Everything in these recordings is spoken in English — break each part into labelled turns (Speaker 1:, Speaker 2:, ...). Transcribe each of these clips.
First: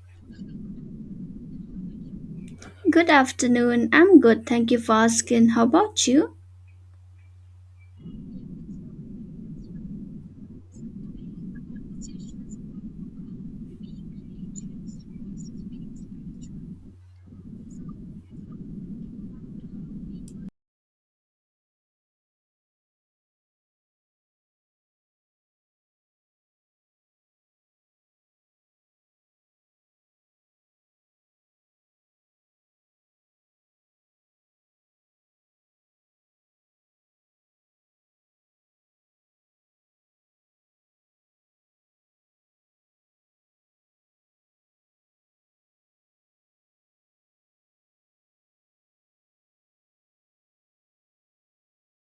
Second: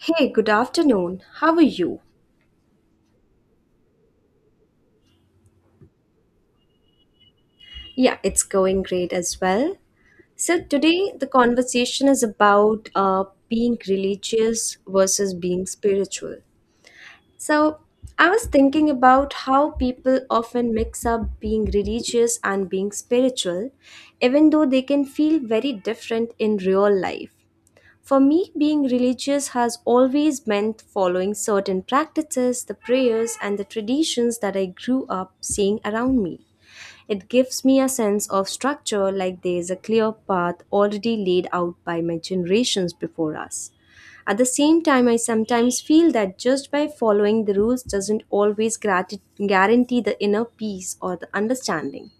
Speaker 1: Hey, good afternoon. How are you?
Speaker 2: Good afternoon. I'm good. Thank you for asking. How about you?
Speaker 1: Yeah, it's going great as well. So, today the conversation is about being religious versus being spiritual. So, I was thinking about how people often mix up being religious and being spiritual, even though they can feel very different in real life. For me, being religious has always meant following certain practices, the prayers, and the traditions that I grew up seeing around me. It gives me a sense of structure like there is a clear path already laid out by my generations before us. At the same time, I sometimes feel that just by following the rules doesn't always guarantee the inner peace or the understanding.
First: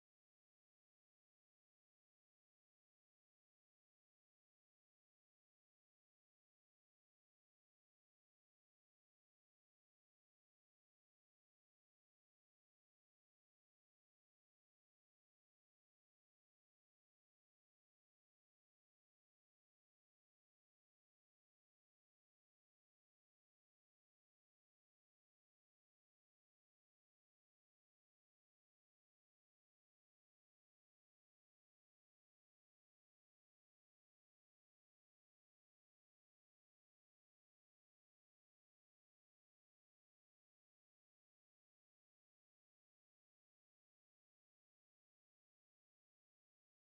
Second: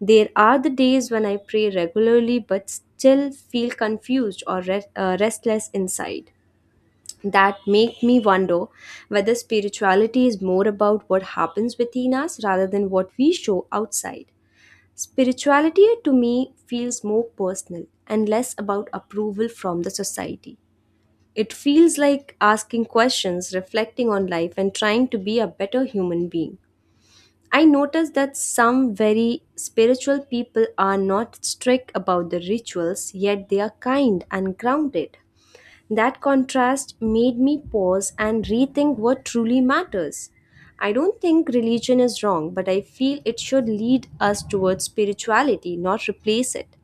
Speaker 1: There are the days when I pray regularly but still feel confused or restless inside that make me wonder whether spirituality is more about what happens within us rather than what we show outside. Spirituality to me feels more personal and less about approval from the society. It feels like asking questions, reflecting on life, and trying to be a better human being. I notice that some very spiritual people are not strict about the rituals, yet they are kind and grounded. That contrast made me pause and rethink what truly matters. I don't think religion is wrong, but I feel it should lead us towards spirituality, not replace it.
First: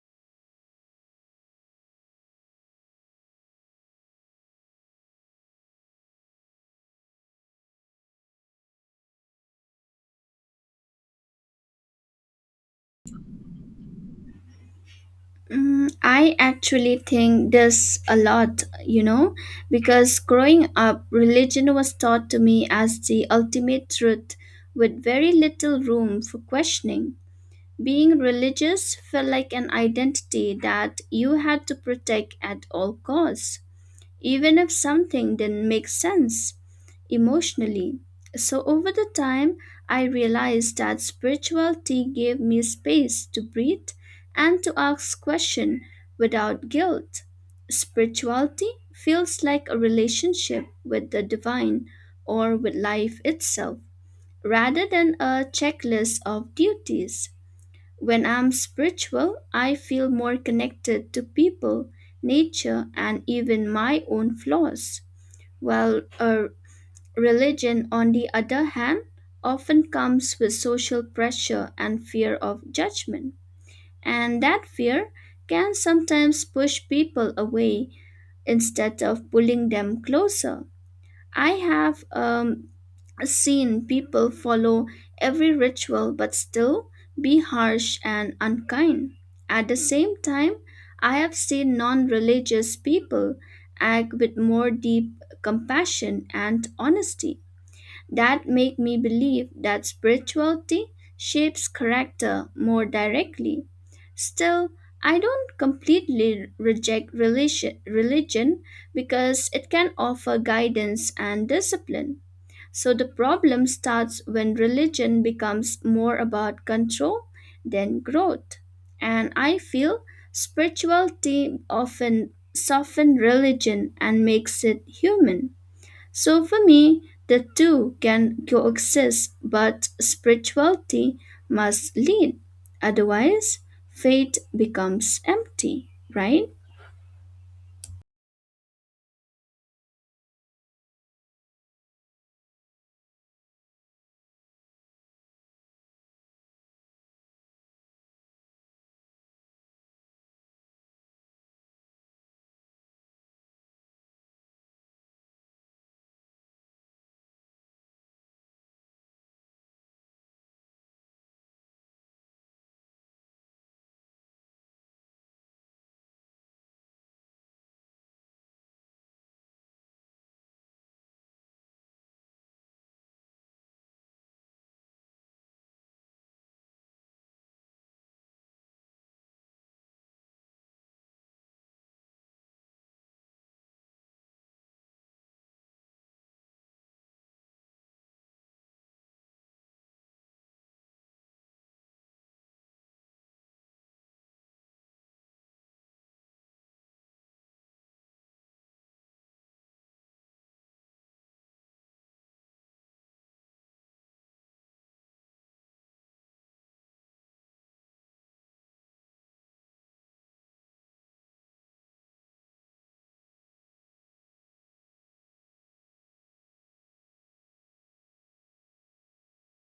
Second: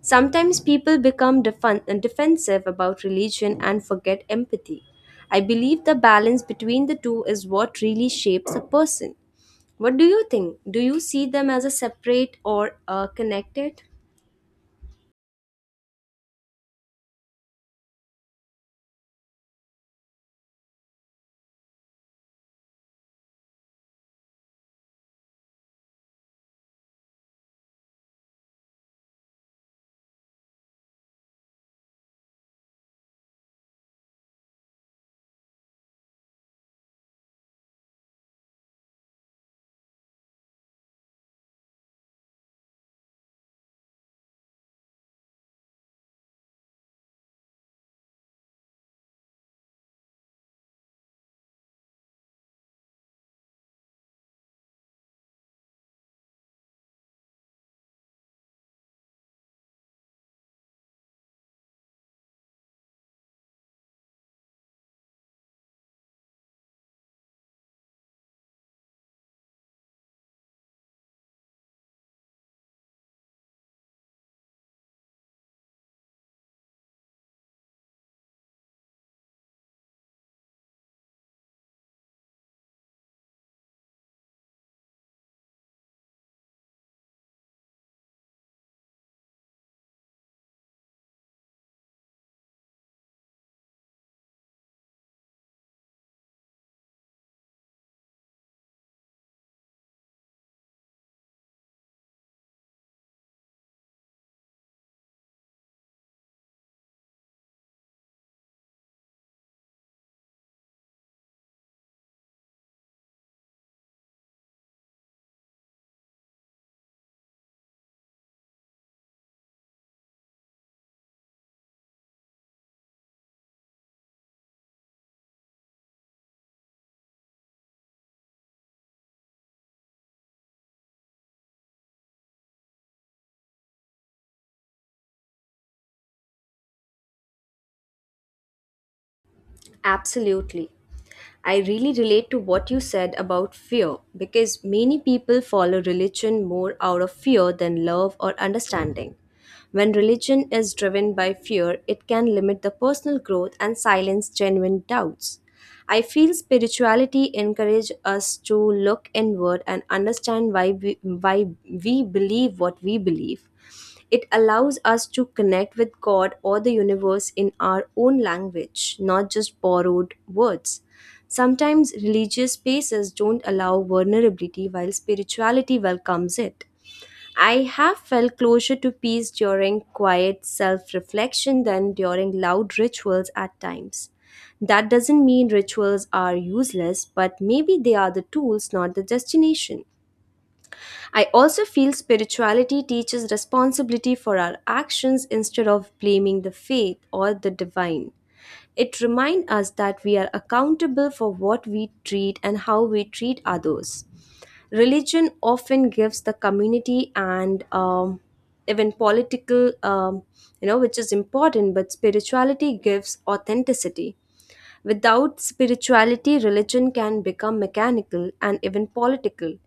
Speaker 1: Sometimes people become defensive about religion and forget empathy. I believe the balance between the two is what really shapes a person. What do you think? Do you see them as a separate or connected?
Speaker 2: Mm, I actually think this a lot, you know, because growing up, religion was taught to me as the ultimate truth with very little room for questioning. Being religious felt like an identity that you had to protect at all costs, even if something didn't make sense emotionally. So, over the time, I realized that spirituality gave me space to breathe and to ask questions without guilt. Spirituality feels like a relationship with the divine or with life itself, rather than a checklist of duties. When I'm spiritual, I feel more connected to people, nature, and even my own flaws. While a religion, on the other hand, often comes with social pressure and fear of judgment. And that fear can sometimes push people away instead of pulling them closer. I have seen people follow every ritual but still be harsh and unkind. At the same time, I have seen non religious people act with more deep compassion and honesty that make me believe that spirituality shapes character more directly. Still, I don't completely reject religion because it can offer guidance and discipline. So the problem starts when religion becomes more about control than growth. And I feel spirituality often softens religion and makes it human. So for me, the two can coexist, but spirituality must lead. Otherwise, faith becomes empty, right?
Speaker 1: Absolutely. I really relate to what you said about fear because many people follow religion more out of fear than love or understanding. When religion is driven by fear, it can limit the personal growth and silence genuine doubts. I feel spirituality encourages us to look inward and understand why we believe what we believe. It allows us to connect with God or the universe in our own language, not just borrowed words. Sometimes religious spaces don't allow vulnerability while spirituality welcomes it. I have felt closer to peace during quiet self reflection than during loud rituals at times. That doesn't mean rituals are useless, but maybe they are the tools, not the destination. I also feel spirituality teaches responsibility for our actions instead of blaming the faith or the divine. It reminds us that we are accountable for what we treat and how we treat others. Religion often gives the community and even political, which is important, but spirituality gives authenticity. Without spirituality, religion can become mechanical and even political.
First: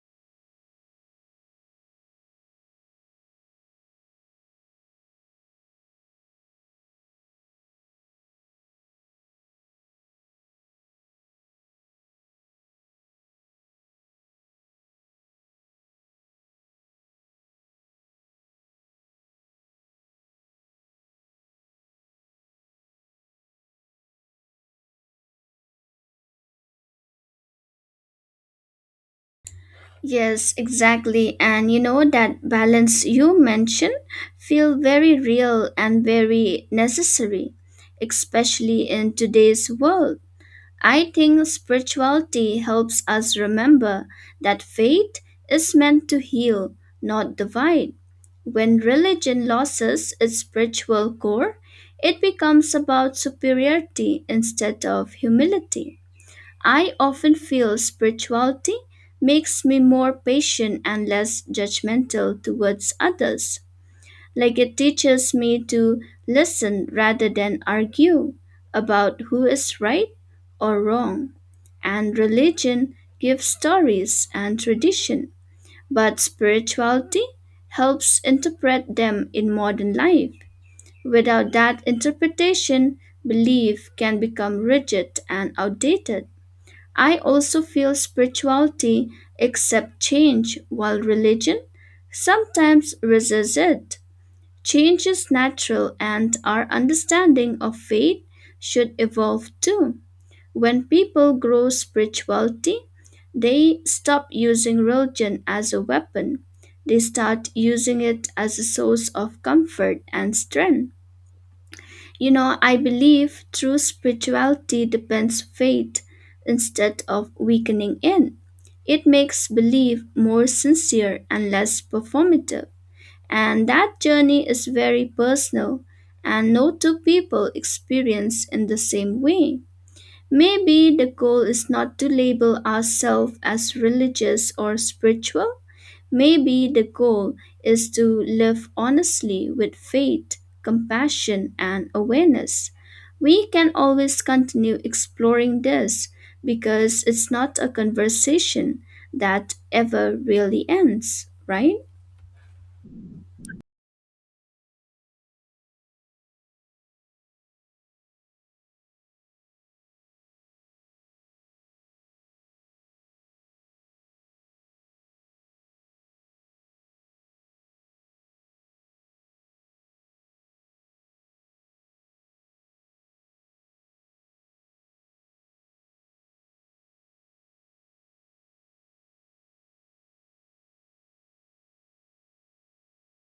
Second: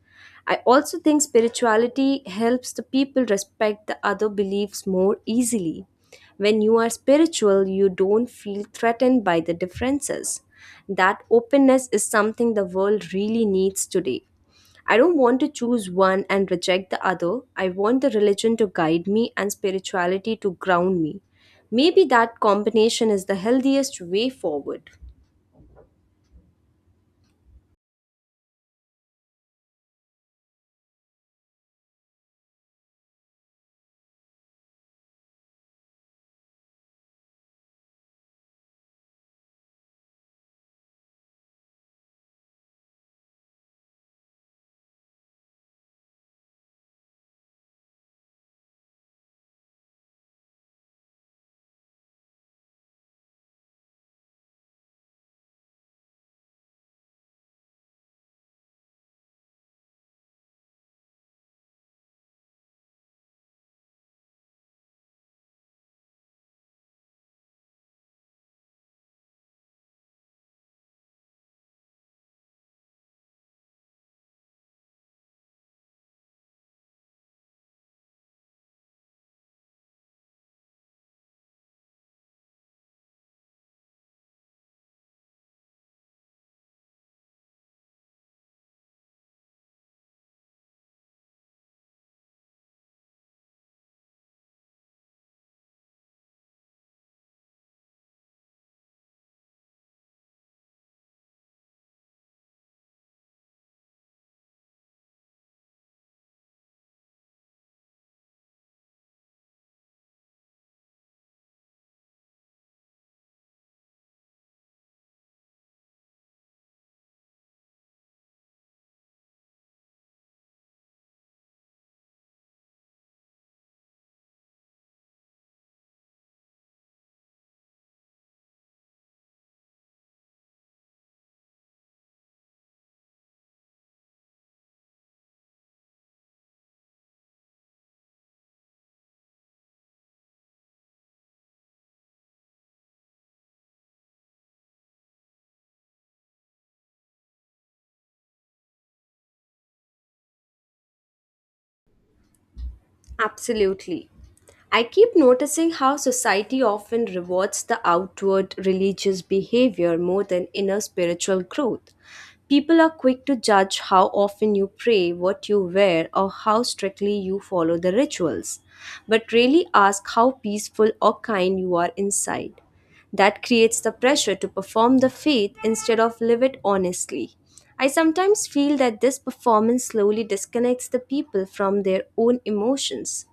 Speaker 1: I also think spirituality helps the people respect the other beliefs more easily. When you are spiritual, you don't feel threatened by the differences. That openness is something the world really needs today. I don't want to choose one and reject the other. I want the religion to guide me and spirituality to ground me. Maybe that combination is the healthiest way forward.
Speaker 2: Yes, exactly. And you know that balance you mentioned feel very real and very necessary, especially in today's world. I think spirituality helps us remember that faith is meant to heal, not divide. When religion loses its spiritual core, it becomes about superiority instead of humility. I often feel spirituality makes me more patient and less judgmental towards others. Like it teaches me to listen rather than argue about who is right or wrong. And religion gives stories and tradition, but spirituality helps interpret them in modern life. Without that interpretation, belief can become rigid and outdated. I also feel spirituality accepts change while religion sometimes resists it. Change is natural, and our understanding of faith should evolve too. When people grow spirituality, they stop using religion as a weapon. They start using it as a source of comfort and strength. You know, I believe true spirituality depends faith instead of weakening it. It makes belief more sincere and less performative. And that journey is very personal, and no two people experience in the same way. Maybe the goal is not to label ourselves as religious or spiritual. Maybe the goal is to live honestly with faith, compassion, and awareness. We can always continue exploring this because it's not a conversation that ever really ends, right?
Speaker 1: Absolutely. I keep noticing how society often rewards the outward religious behavior more than inner spiritual growth. People are quick to judge how often you pray, what you wear, or how strictly you follow the rituals, but really ask how peaceful or kind you are inside. That creates the pressure to perform the faith instead of live it honestly. I sometimes feel that this performance slowly disconnects the people from their own emotions.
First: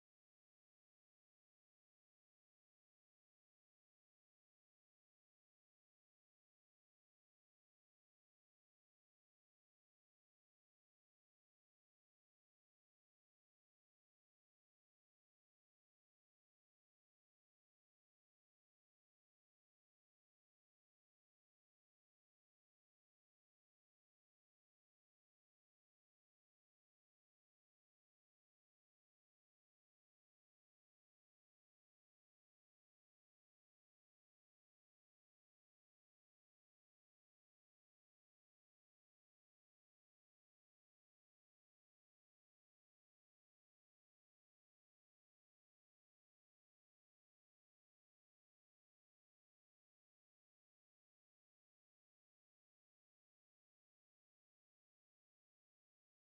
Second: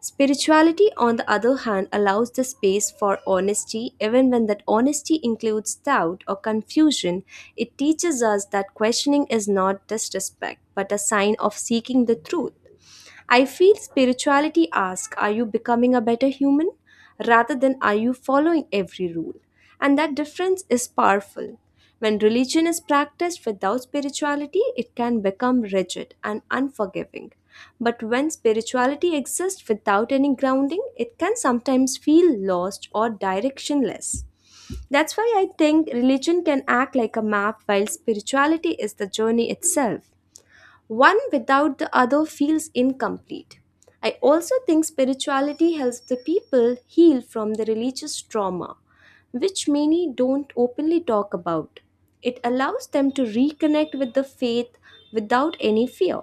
Speaker 1: Spirituality, on the other hand, allows the space for honesty, even when that honesty includes doubt or confusion. It teaches us that questioning is not disrespect, but a sign of seeking the truth. I feel spirituality asks, are you becoming a better human, rather than are you following every rule? And that difference is powerful. When religion is practiced without spirituality, it can become rigid and unforgiving. But when spirituality exists without any grounding, it can sometimes feel lost or directionless. That's why I think religion can act like a map while spirituality is the journey itself. One without the other feels incomplete. I also think spirituality helps the people heal from the religious trauma, which many don't openly talk about. It allows them to reconnect with the faith without any fear.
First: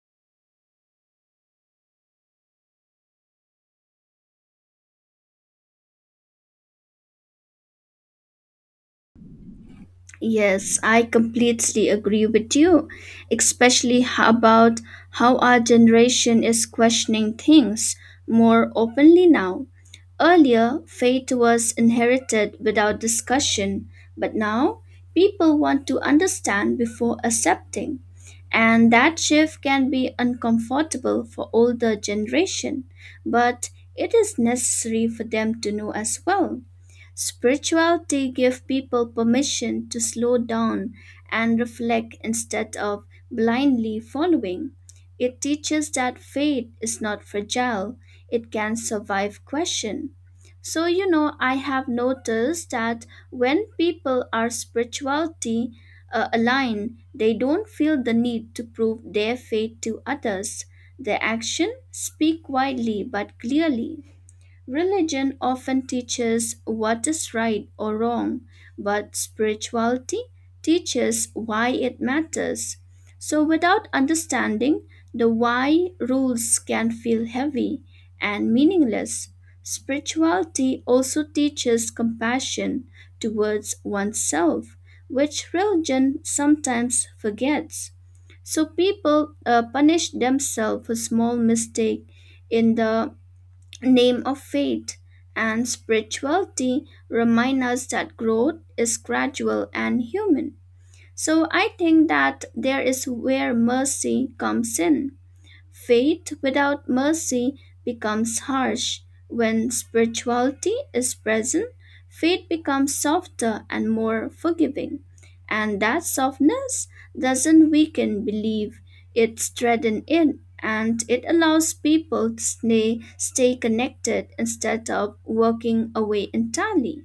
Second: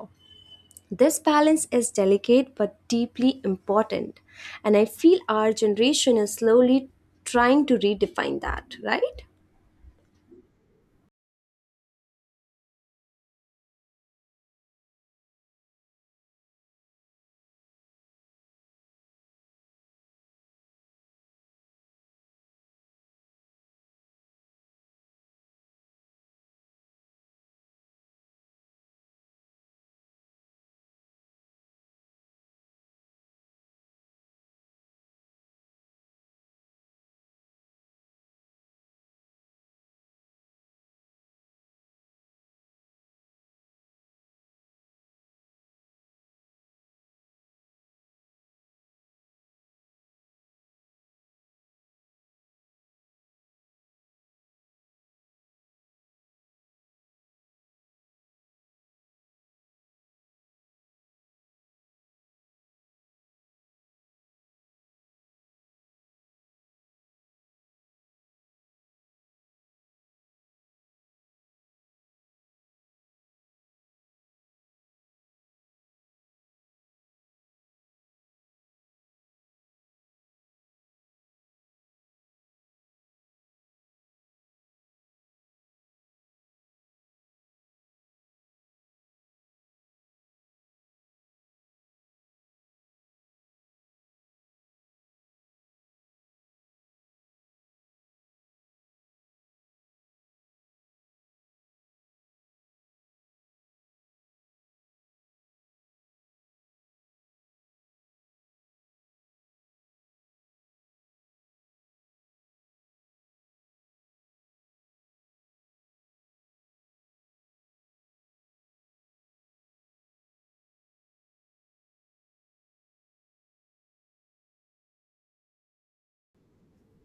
Speaker 1: This balance is delicate but deeply important, and I feel our generation is slowly trying to redefine that, right?
Speaker 2: Yes, I completely agree with you, especially about how our generation is questioning things more openly now. Earlier, faith was inherited without discussion, but now people want to understand before accepting. And that shift can be uncomfortable for older generation, but it is necessary for them to know as well. Spirituality gives people permission to slow down and reflect instead of blindly following. It teaches that faith is not fragile, it can survive question. So, you know, I have noticed that when people are spirituality aligned, they don't feel the need to prove their faith to others. Their actions speak widely but clearly. Religion often teaches what is right or wrong, but spirituality teaches why it matters. So, without understanding, the why rules can feel heavy and meaningless. Spirituality also teaches compassion towards oneself, which religion sometimes forgets. So people punish themselves for small mistake in the name of faith and spirituality remind us that growth is gradual and human. So I think that there is where mercy comes in. Faith without mercy becomes harsh. When spirituality is present, faith becomes softer and more forgiving. And that softness doesn't weaken belief, it strengthens it and it allows people to stay connected instead of walking away entirely.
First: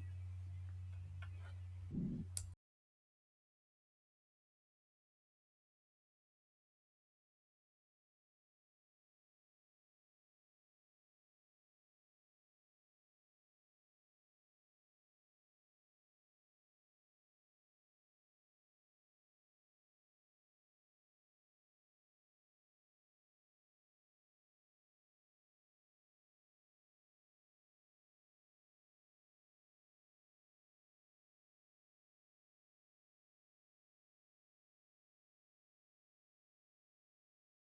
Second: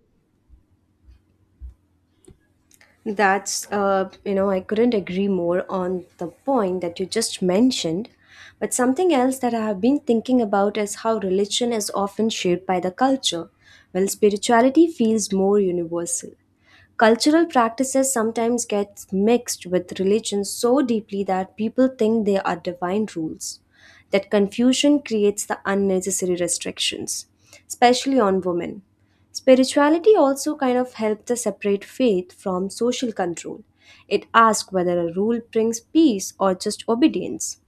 Speaker 1: I couldn't agree more on the point that you just mentioned. But something else that I have been thinking about is how religion is often shaped by the culture, while spirituality feels more universal. Cultural practices sometimes get mixed with religion so deeply that people think they are divine rules. That confusion creates the unnecessary restrictions, especially on women. Spirituality also kind of helped us separate faith from social control. It asks whether a rule brings peace or just obedience.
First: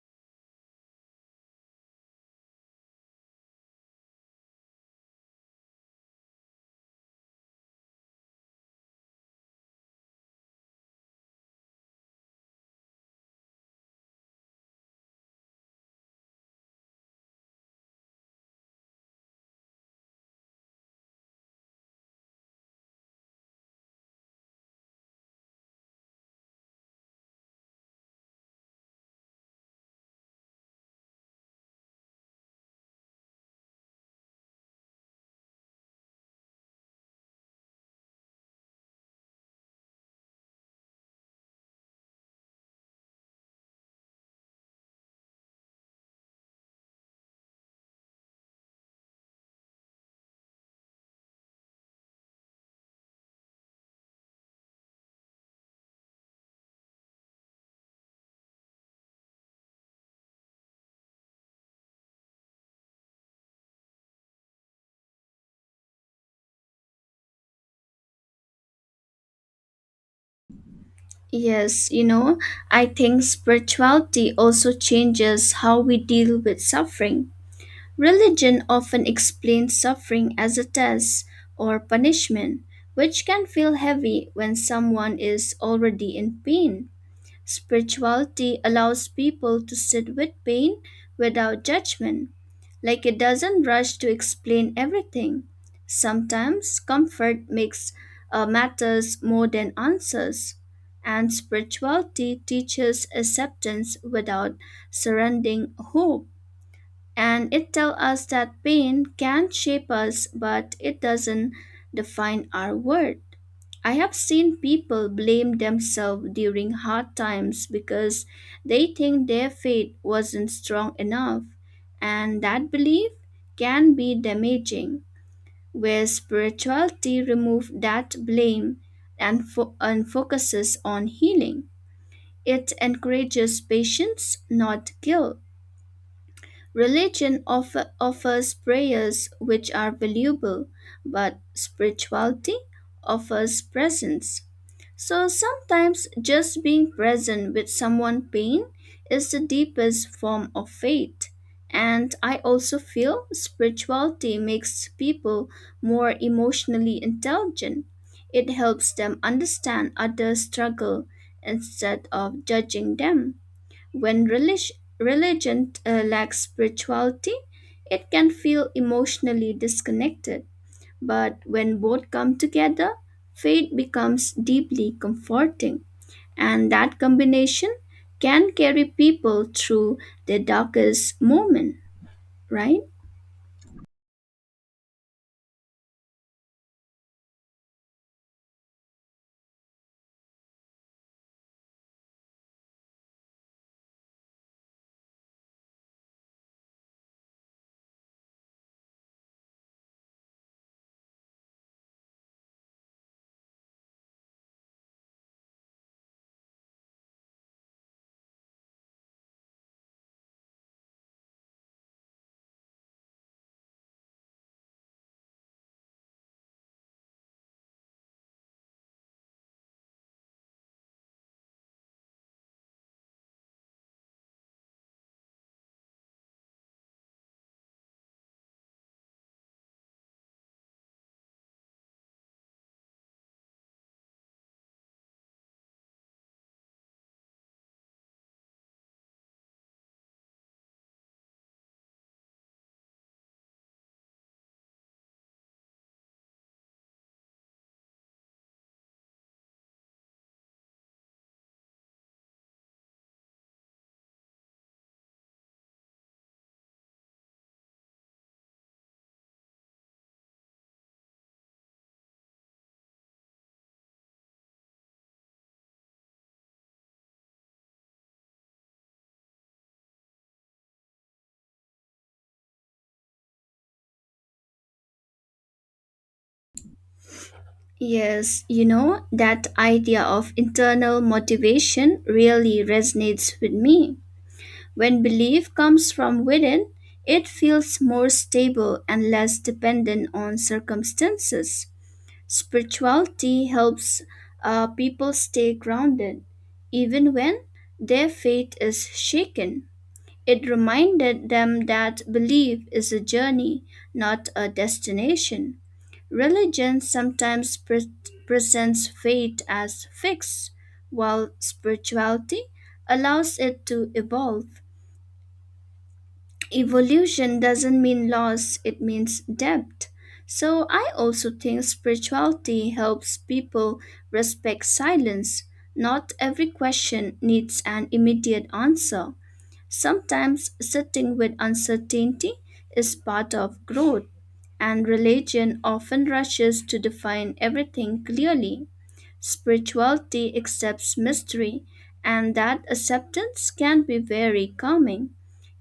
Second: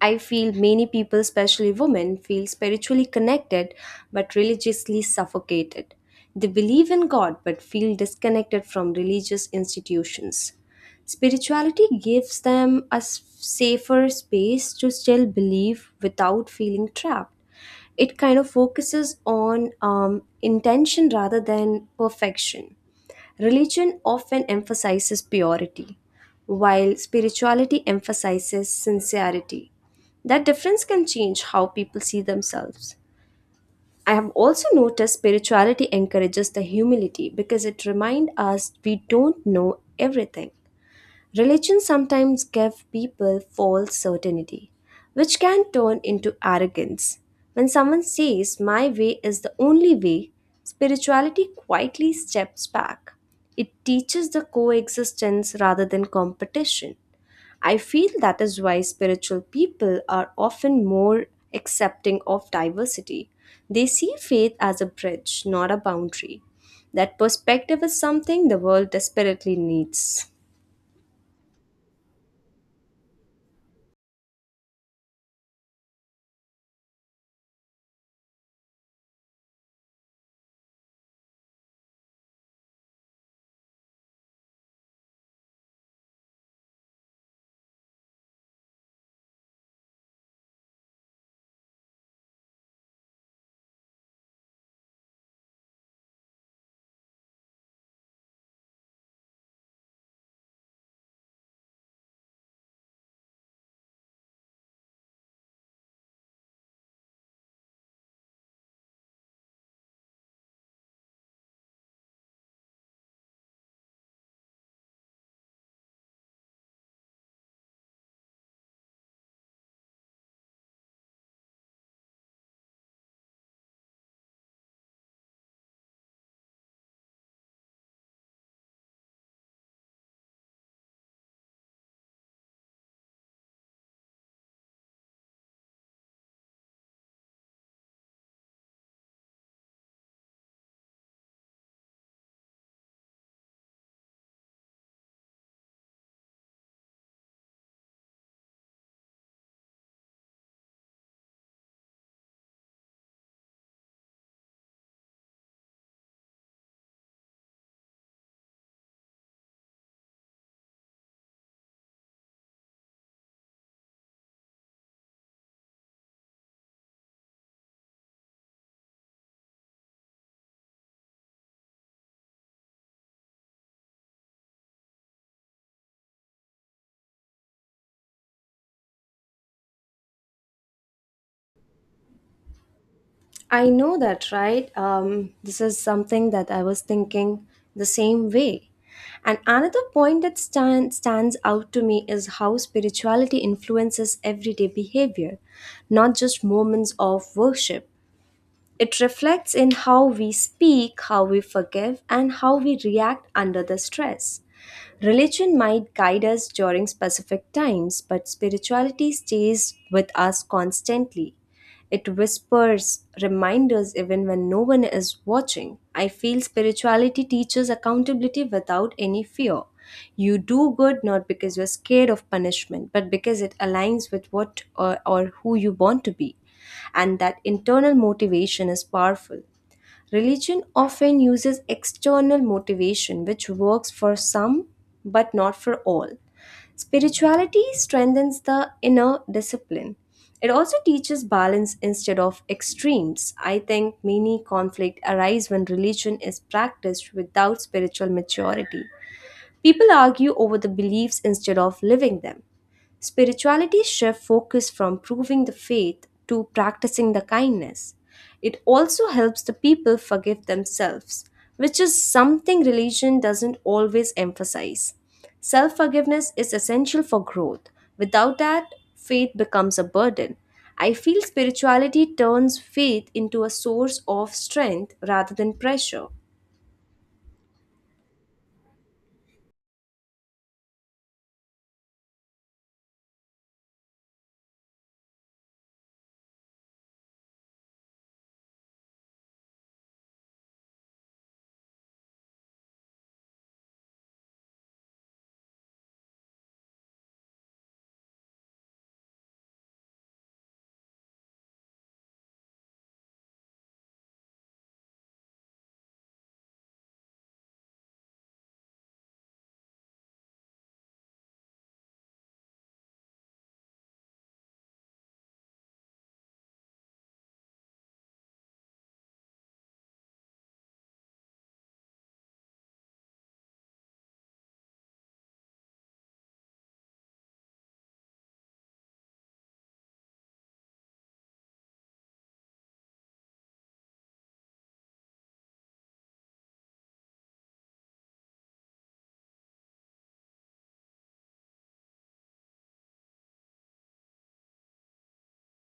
Speaker 1: I feel many people, especially women, feel spiritually connected but religiously suffocated. They believe in God but feel disconnected from religious institutions. Spirituality gives them a safer space to still believe without feeling trapped. It kind of focuses on intention rather than perfection. Religion often emphasizes purity, while spirituality emphasizes sincerity. That difference can change how people see themselves. I have also noticed spirituality encourages the humility because it reminds us we don't know everything. Religion sometimes gives people false certainty, which can turn into arrogance. When someone says, my way is the only way, spirituality quietly steps back. It teaches the coexistence rather than competition. I feel that is why spiritual people are often more accepting of diversity. They see faith as a bridge, not a boundary. That perspective is something the world desperately needs.
Speaker 2: Yes, you know, I think spirituality also changes how we deal with suffering. Religion often explains suffering as a test or punishment, which can feel heavy when someone is already in pain. Spirituality allows people to sit with pain without judgment, like it doesn't rush to explain everything. Sometimes comfort makes matters more than answers, and spirituality teaches acceptance without surrendering hope and it tells us that pain can shape us, but it doesn't define our worth. I have seen people blame themselves during hard times because they think their faith wasn't strong enough, and that belief can be damaging. Where spirituality removes that blame and focuses on healing, it encourages patience, not guilt. Religion offers prayers which are valuable, but spirituality offers presence. So sometimes just being present with someone pain is the deepest form of faith. And I also feel spirituality makes people more emotionally intelligent. It helps them understand others' struggle instead of judging them. When religion lacks spirituality, it can feel emotionally disconnected. But when both come together, faith becomes deeply comforting. And that combination can carry people through their darkest moment, right?
Speaker 1: I know that, right? This is something that I was thinking the same way. And another point that stands out to me is how spirituality influences everyday behavior, not just moments of worship. It reflects in how we speak, how we forgive, and how we react under the stress. Religion might guide us during specific times, but spirituality stays with us constantly. It whispers reminders even when no one is watching. I feel spirituality teaches accountability without any fear. You do good not because you're scared of punishment, but because it aligns with or who you want to be, and that internal motivation is powerful. Religion often uses external motivation, which works for some but not for all. Spirituality strengthens the inner discipline. It also teaches balance instead of extremes. I think many conflicts arise when religion is practiced without spiritual maturity. People argue over the beliefs instead of living them. Spirituality shifts focus from proving the faith to practicing the kindness. It also helps the people forgive themselves, which is something religion doesn't always emphasize. Self forgiveness is essential for growth. Without that, faith becomes a burden. I feel spirituality turns faith into a source of strength rather than pressure.
Speaker 2: Yes, you know, that idea of internal motivation really resonates with me. When belief comes from within, it feels more stable and less dependent on circumstances. Spirituality helps people stay grounded, even when their faith is shaken. It reminded them that belief is a journey, not a destination. Religion sometimes presents faith as fixed, while spirituality allows it to evolve. Evolution doesn't mean loss, it means depth. So I also think spirituality helps people respect silence. Not every question needs an immediate answer. Sometimes sitting with uncertainty is part of growth, and religion often rushes to define everything clearly. Spirituality accepts mystery, and that acceptance can be very calming.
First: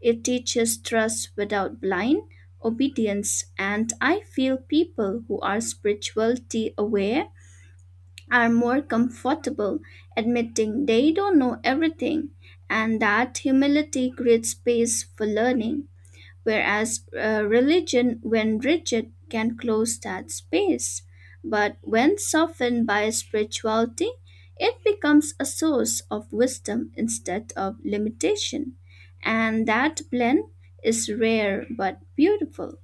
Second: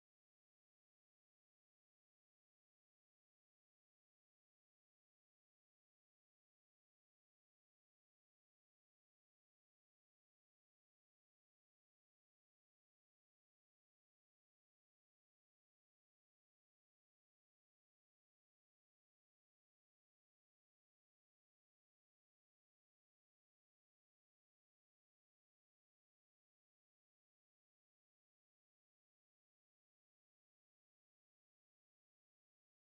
Speaker 2: It teaches trust without blind obedience, and I feel people who are spirituality aware are more comfortable admitting they don't know everything, and that humility creates space for learning whereas religion, when rigid, can close that space. But when softened by spirituality, it becomes a source of wisdom instead of limitation. And that blend is rare but beautiful.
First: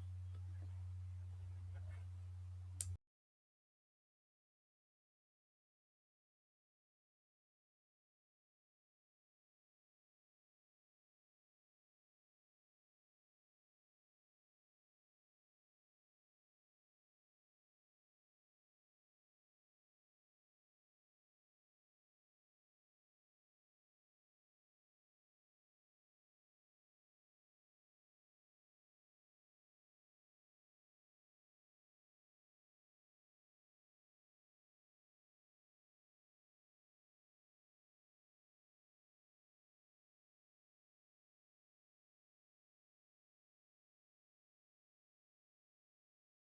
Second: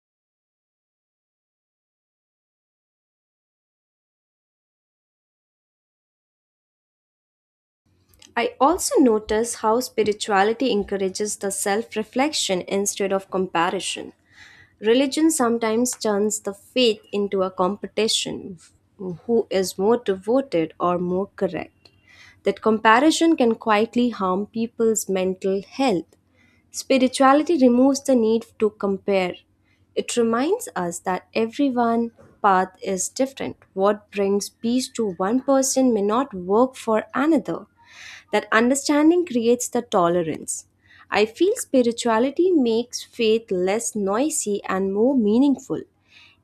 Speaker 1: I also notice how spirituality encourages the self reflection instead of comparison. Religion sometimes turns the faith into a competition, who is more devoted or more correct. That comparison can quietly harm people's mental health. Spirituality removes the need to compare. It reminds us that everyone's path is different. What brings peace to one person may not work for another. That understanding creates the tolerance. I feel spirituality makes faith less noisy and more meaningful.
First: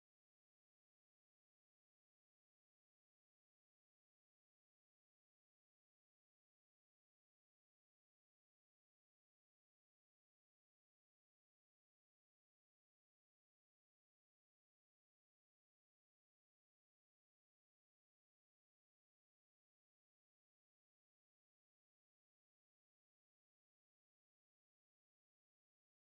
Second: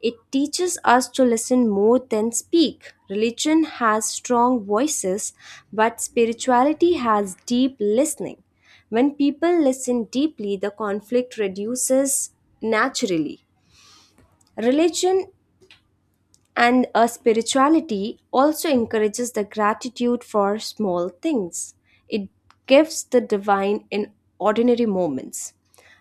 Speaker 1: It teaches us to listen more than speak. Religion has strong voices, but spirituality has deep listening. When people listen deeply, the conflict reduces naturally. Religion and a spirituality also encourages the gratitude for small things. It gives the divine in ordinary moments.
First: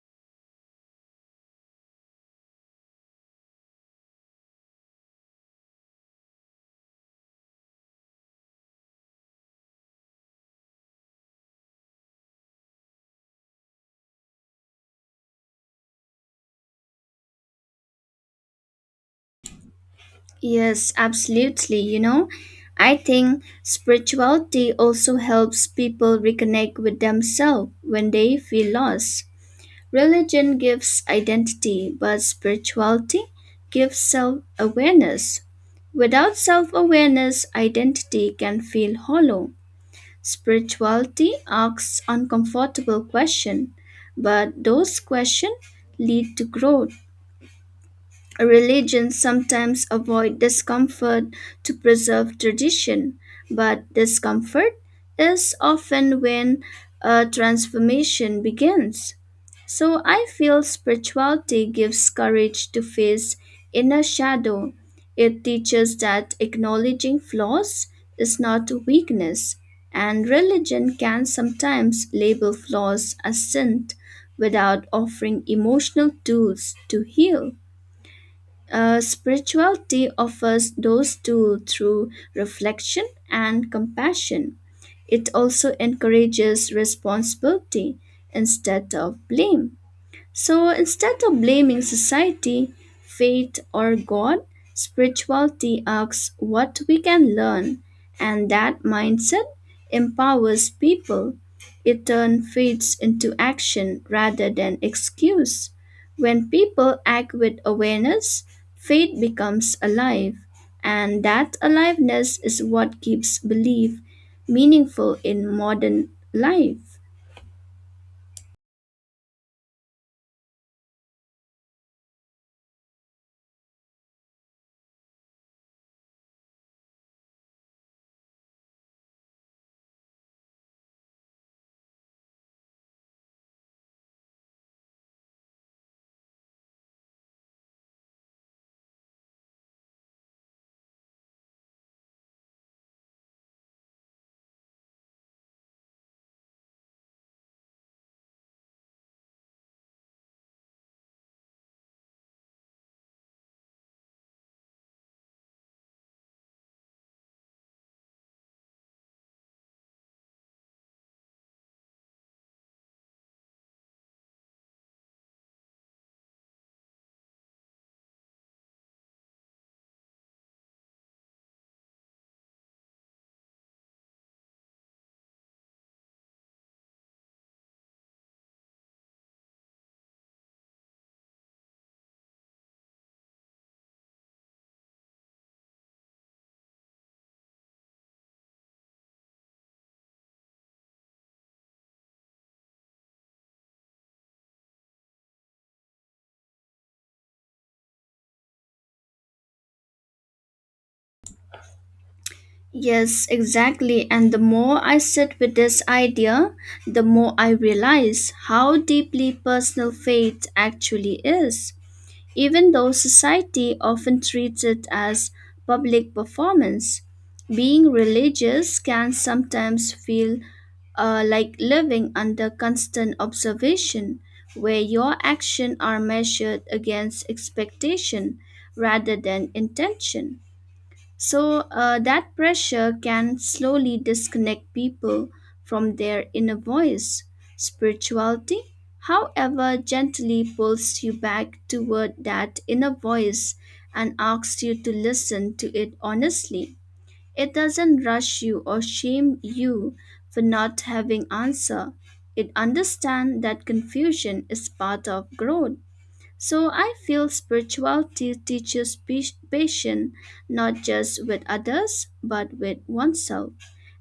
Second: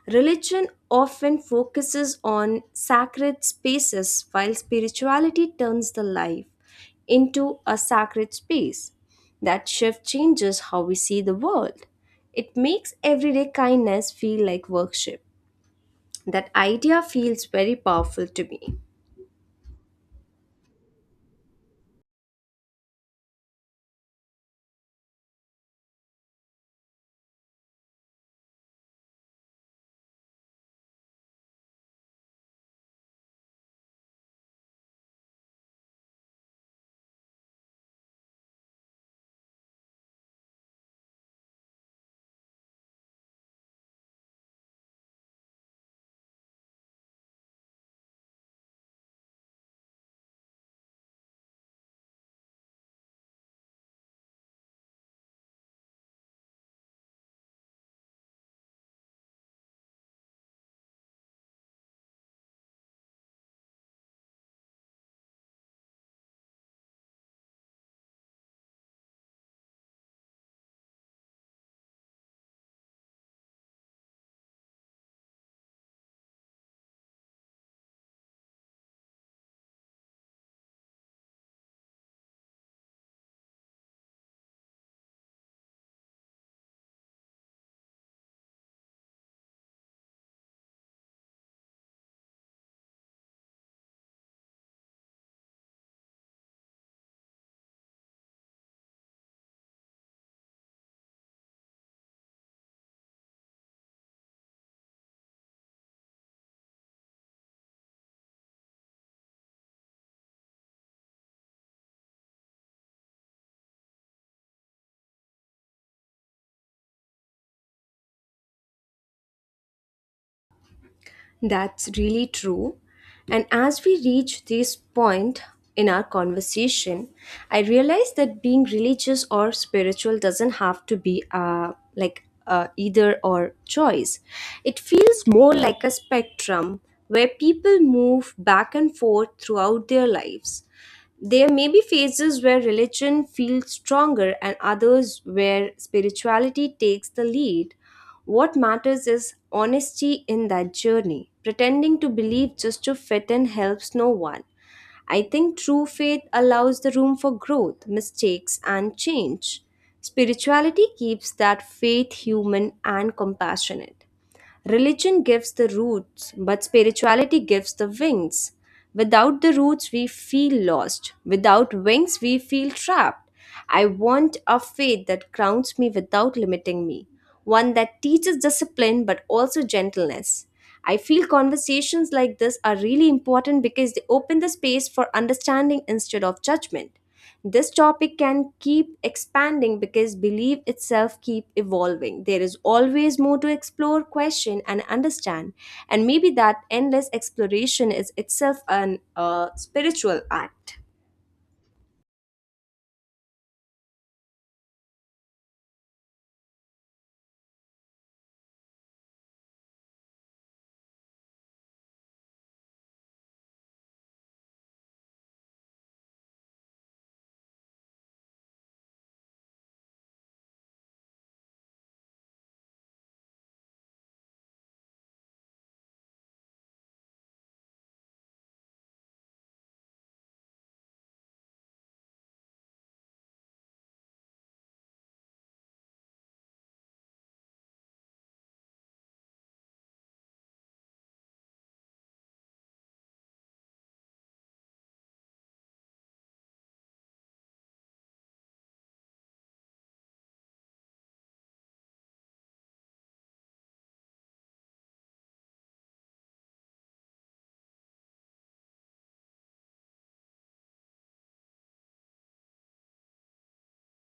Speaker 1: Religion often focuses on sacred spaces, while spirituality turns the life into a sacred space. That shift changes how we see the world. It makes everyday kindness feel like worship. That idea feels very powerful to me.
Speaker 2: Yes, absolutely. You know, I think spirituality also helps people reconnect with themselves when they feel lost. Religion gives identity, but spirituality gives self awareness. Without self awareness, identity can feel hollow. Spirituality asks uncomfortable questions, but those questions lead to growth. Religions sometimes avoid discomfort to preserve tradition, but discomfort is often when a transformation begins. So I feel spirituality gives courage to face inner shadow. It teaches that acknowledging flaws is not weakness, and religion can sometimes label flaws as sin without offering emotional tools to heal. Spirituality offers those two through reflection and compassion. It also encourages responsibility instead of blame. So instead of blaming society, fate, or God, spirituality asks what we can learn, and that mindset empowers people. It turns faith into action rather than excuse. When people act with awareness, faith becomes alive, and that aliveness is what keeps belief meaningful in modern life.
Speaker 1: That's really true. And as we reach this point in our conversation, I realize that being religious or spiritual doesn't have to be like either or choice. It feels more like a spectrum where people move back and forth throughout their lives. There may be phases where religion feels stronger and others where spirituality takes the lead. What matters is honesty in that journey. Pretending to believe just to fit in helps no one. I think true faith allows the room for growth, mistakes, and change. Spirituality keeps that faith human and compassionate. Religion gives the roots, but spirituality gives the wings. Without the roots, we feel lost. Without wings, we feel trapped. I want a faith that grounds me without limiting me, one that teaches discipline but also gentleness. I feel conversations like this are really important because they open the space for understanding instead of judgment. This topic can keep expanding because belief itself keep evolving. There is always more to explore, question and understand. And maybe that endless exploration is itself an spiritual act.
Speaker 2: Yes, exactly. And the more I sit with this idea, the more I realize how deeply personal faith actually is, even though society often treats it as public performance. Being religious can sometimes feel like living under constant observation, where your actions are measured against expectation rather than intention. So that pressure can slowly disconnect people from their inner voice. Spirituality, however, gently pulls you back toward that inner voice and asks you to listen to it honestly. It doesn't rush you or shame you for not having answer. It understands that confusion is part of growth. So I feel spirituality teaches patience, not just with others but with oneself.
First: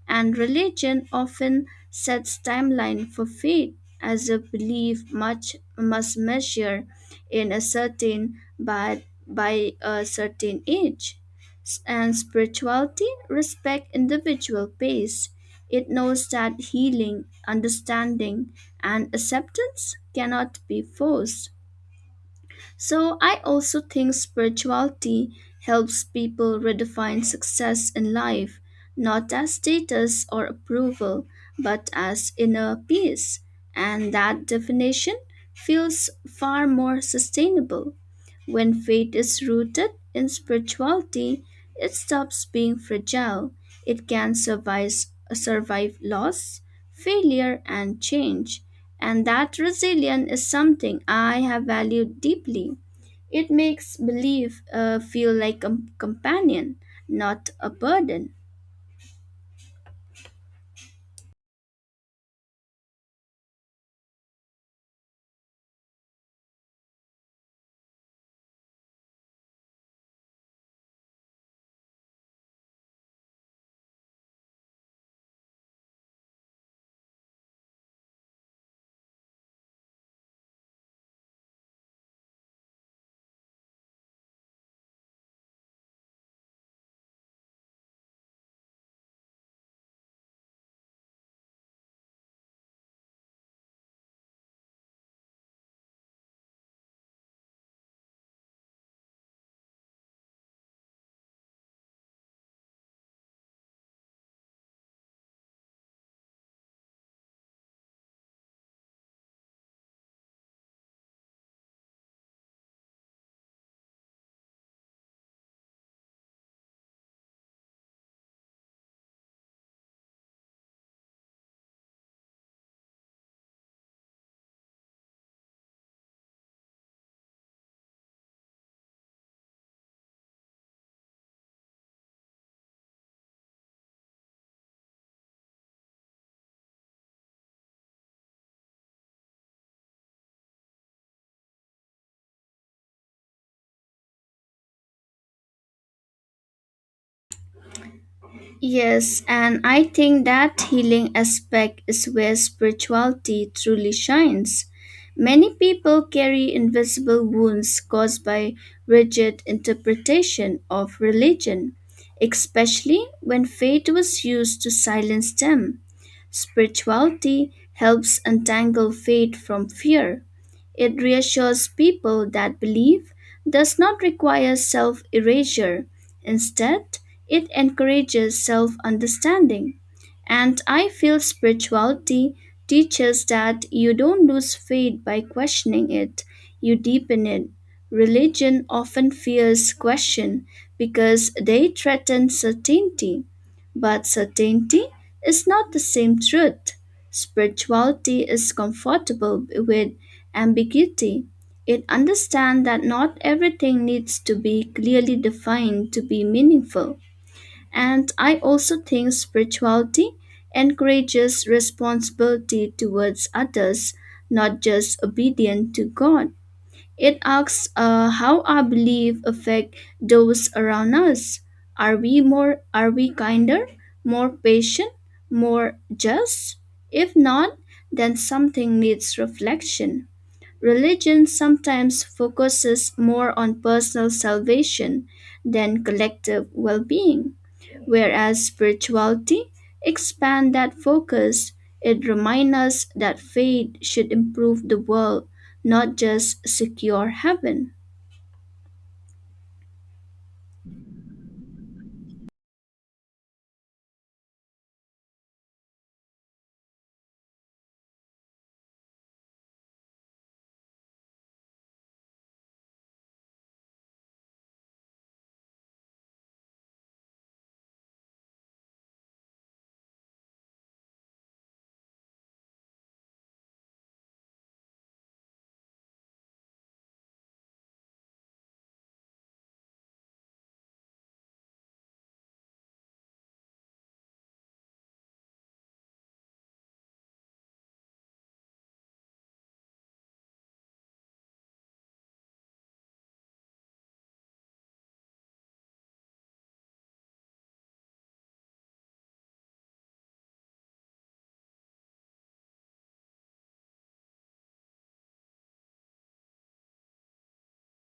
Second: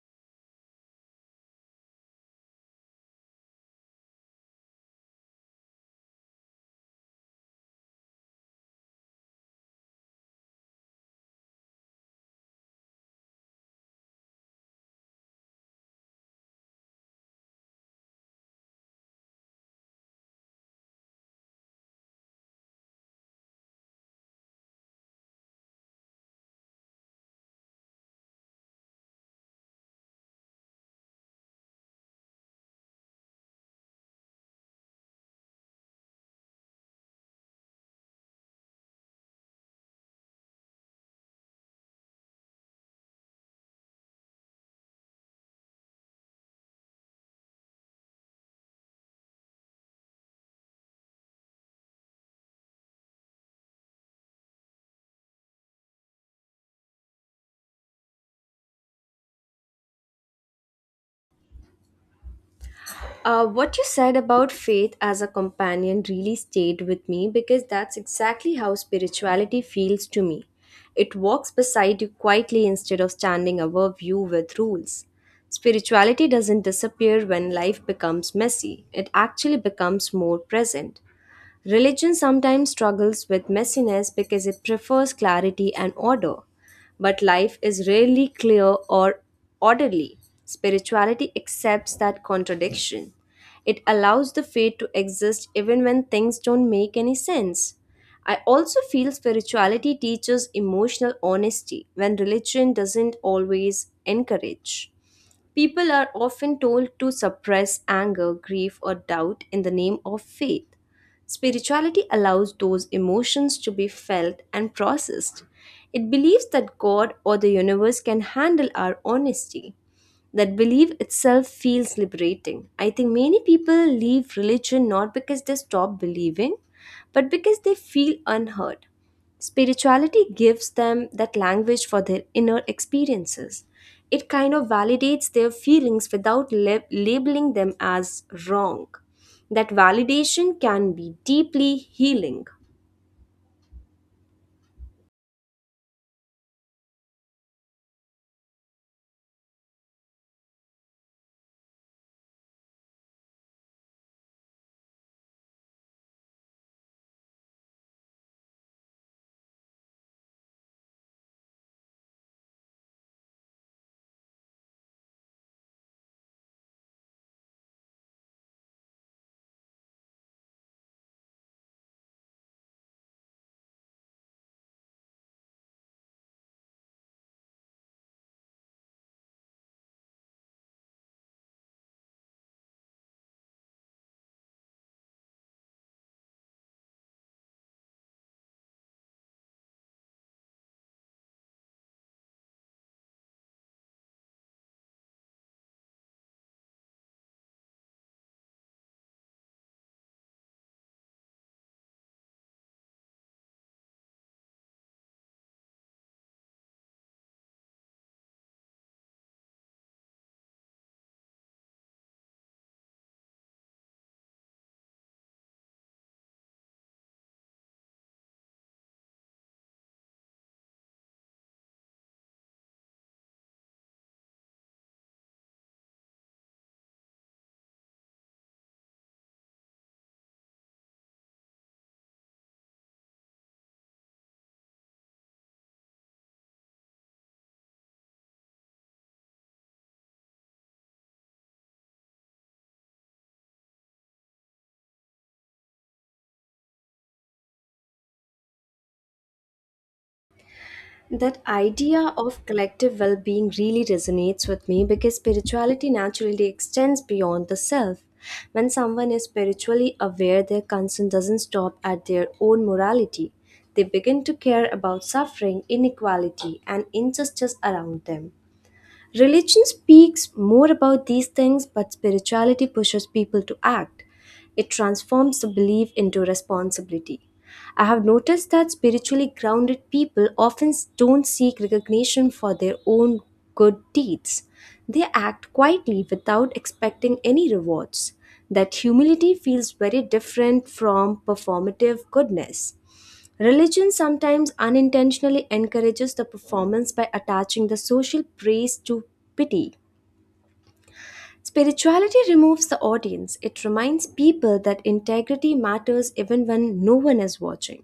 Speaker 2: And religion often sets timeline for faith as a belief much must measure in a certain but by a certain age. And spirituality respect individual pace. It knows that healing, understanding, and acceptance cannot be forced. So I also think spirituality helps people redefine success in life, not as status or approval, but as inner peace. And that definition feels far more sustainable. When faith is rooted in spirituality, it stops being fragile. It can survive loss, failure, and change. And that resilience is something I have valued deeply. It makes belief feel like a companion, not a burden.
Speaker 1: What you said about faith as a companion really stayed with me because that's exactly how spirituality feels to me. It walks beside you quietly instead of standing above you with rules. Spirituality doesn't disappear when life becomes messy, it actually becomes more present. Religion sometimes struggles with messiness because it prefers clarity and order, but life is rarely clear or orderly. Spirituality accepts that contradiction. It allows the faith to exist even when things don't make any sense. I also feel spirituality teaches emotional honesty when religion doesn't always encourage. People are often told to suppress anger, grief, or doubt in the name of faith. Spirituality allows those emotions to be felt and processed. It believes that God or the universe can handle our honesty. That belief itself feels liberating. I think many people leave religion not because they stop believing, but because they feel unheard. Spirituality gives them that language for their inner experiences. It kind of validates their feelings without labeling them as wrong. That validation can be deeply healing.
Speaker 2: Yes, and I think that healing aspect is where spirituality truly shines. Many people carry invisible wounds caused by rigid interpretation of religion, especially when faith was used to silence them. Spirituality helps untangle faith from fear. It reassures people that belief does not require self erasure. Instead, it encourages self understanding. And I feel spirituality teaches that you don't lose faith by questioning it, you deepen it. Religion often fears question because they threaten certainty. But certainty is not the same truth. Spirituality is comfortable with ambiguity, it understands that not everything needs to be clearly defined to be meaningful. And I also think spirituality encourages responsibility towards others, not just obedience to God. It asks how our belief affect those around us. Are we kinder, more patient, more just? If not, then something needs reflection. Religion sometimes focuses more on personal salvation than collective well being, whereas spirituality expands that focus. It reminds us that faith should improve the world, not just secure heaven.
Speaker 1: That idea of collective well being really resonates with me because spirituality naturally extends beyond the self. When someone is spiritually aware, their concern doesn't stop at their own morality. They begin to care about suffering, inequality, and injustice around them. Religion speaks more about these things, but spirituality pushes people to act. It transforms the belief into responsibility. I have noticed that spiritually grounded people often don't seek recognition for their own good deeds. They act quietly without expecting any rewards. That humility feels very different from performative goodness. Religion sometimes unintentionally encourages the performance by attaching the social praise to pity. Spirituality removes the audience. It reminds people that integrity matters even when no one is watching.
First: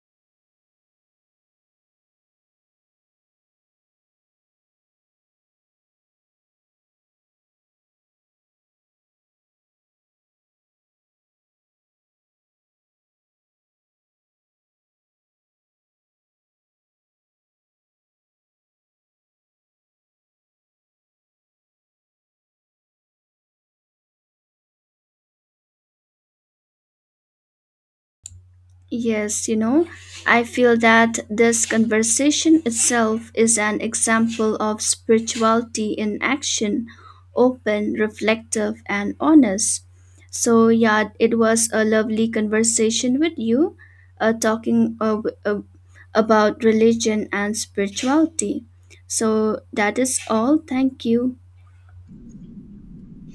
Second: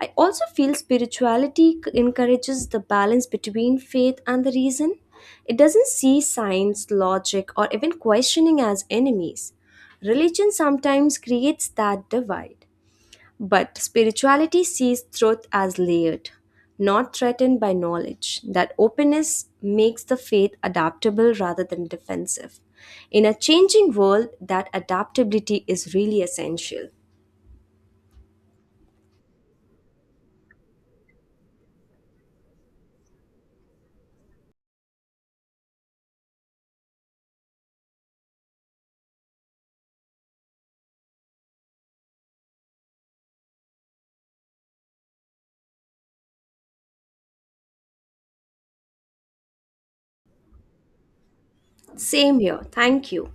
Speaker 1: I also feel spirituality encourages the balance between faith and the reason. It doesn't see science, logic, or even questioning as enemies. Religion sometimes creates that divide. But spirituality sees truth as layered, not threatened by knowledge. That openness makes the faith adaptable rather than defensive. In a changing world, that adaptability is really essential.
Speaker 2: Yes, you know, I feel that this conversation itself is an example of spirituality in action, open, reflective, and honest. So, yeah, it was a lovely conversation with you, uh, talking uh, w- uh, about religion and spirituality. So, that is all. Thank you.
Speaker 1: Same here. Thank you.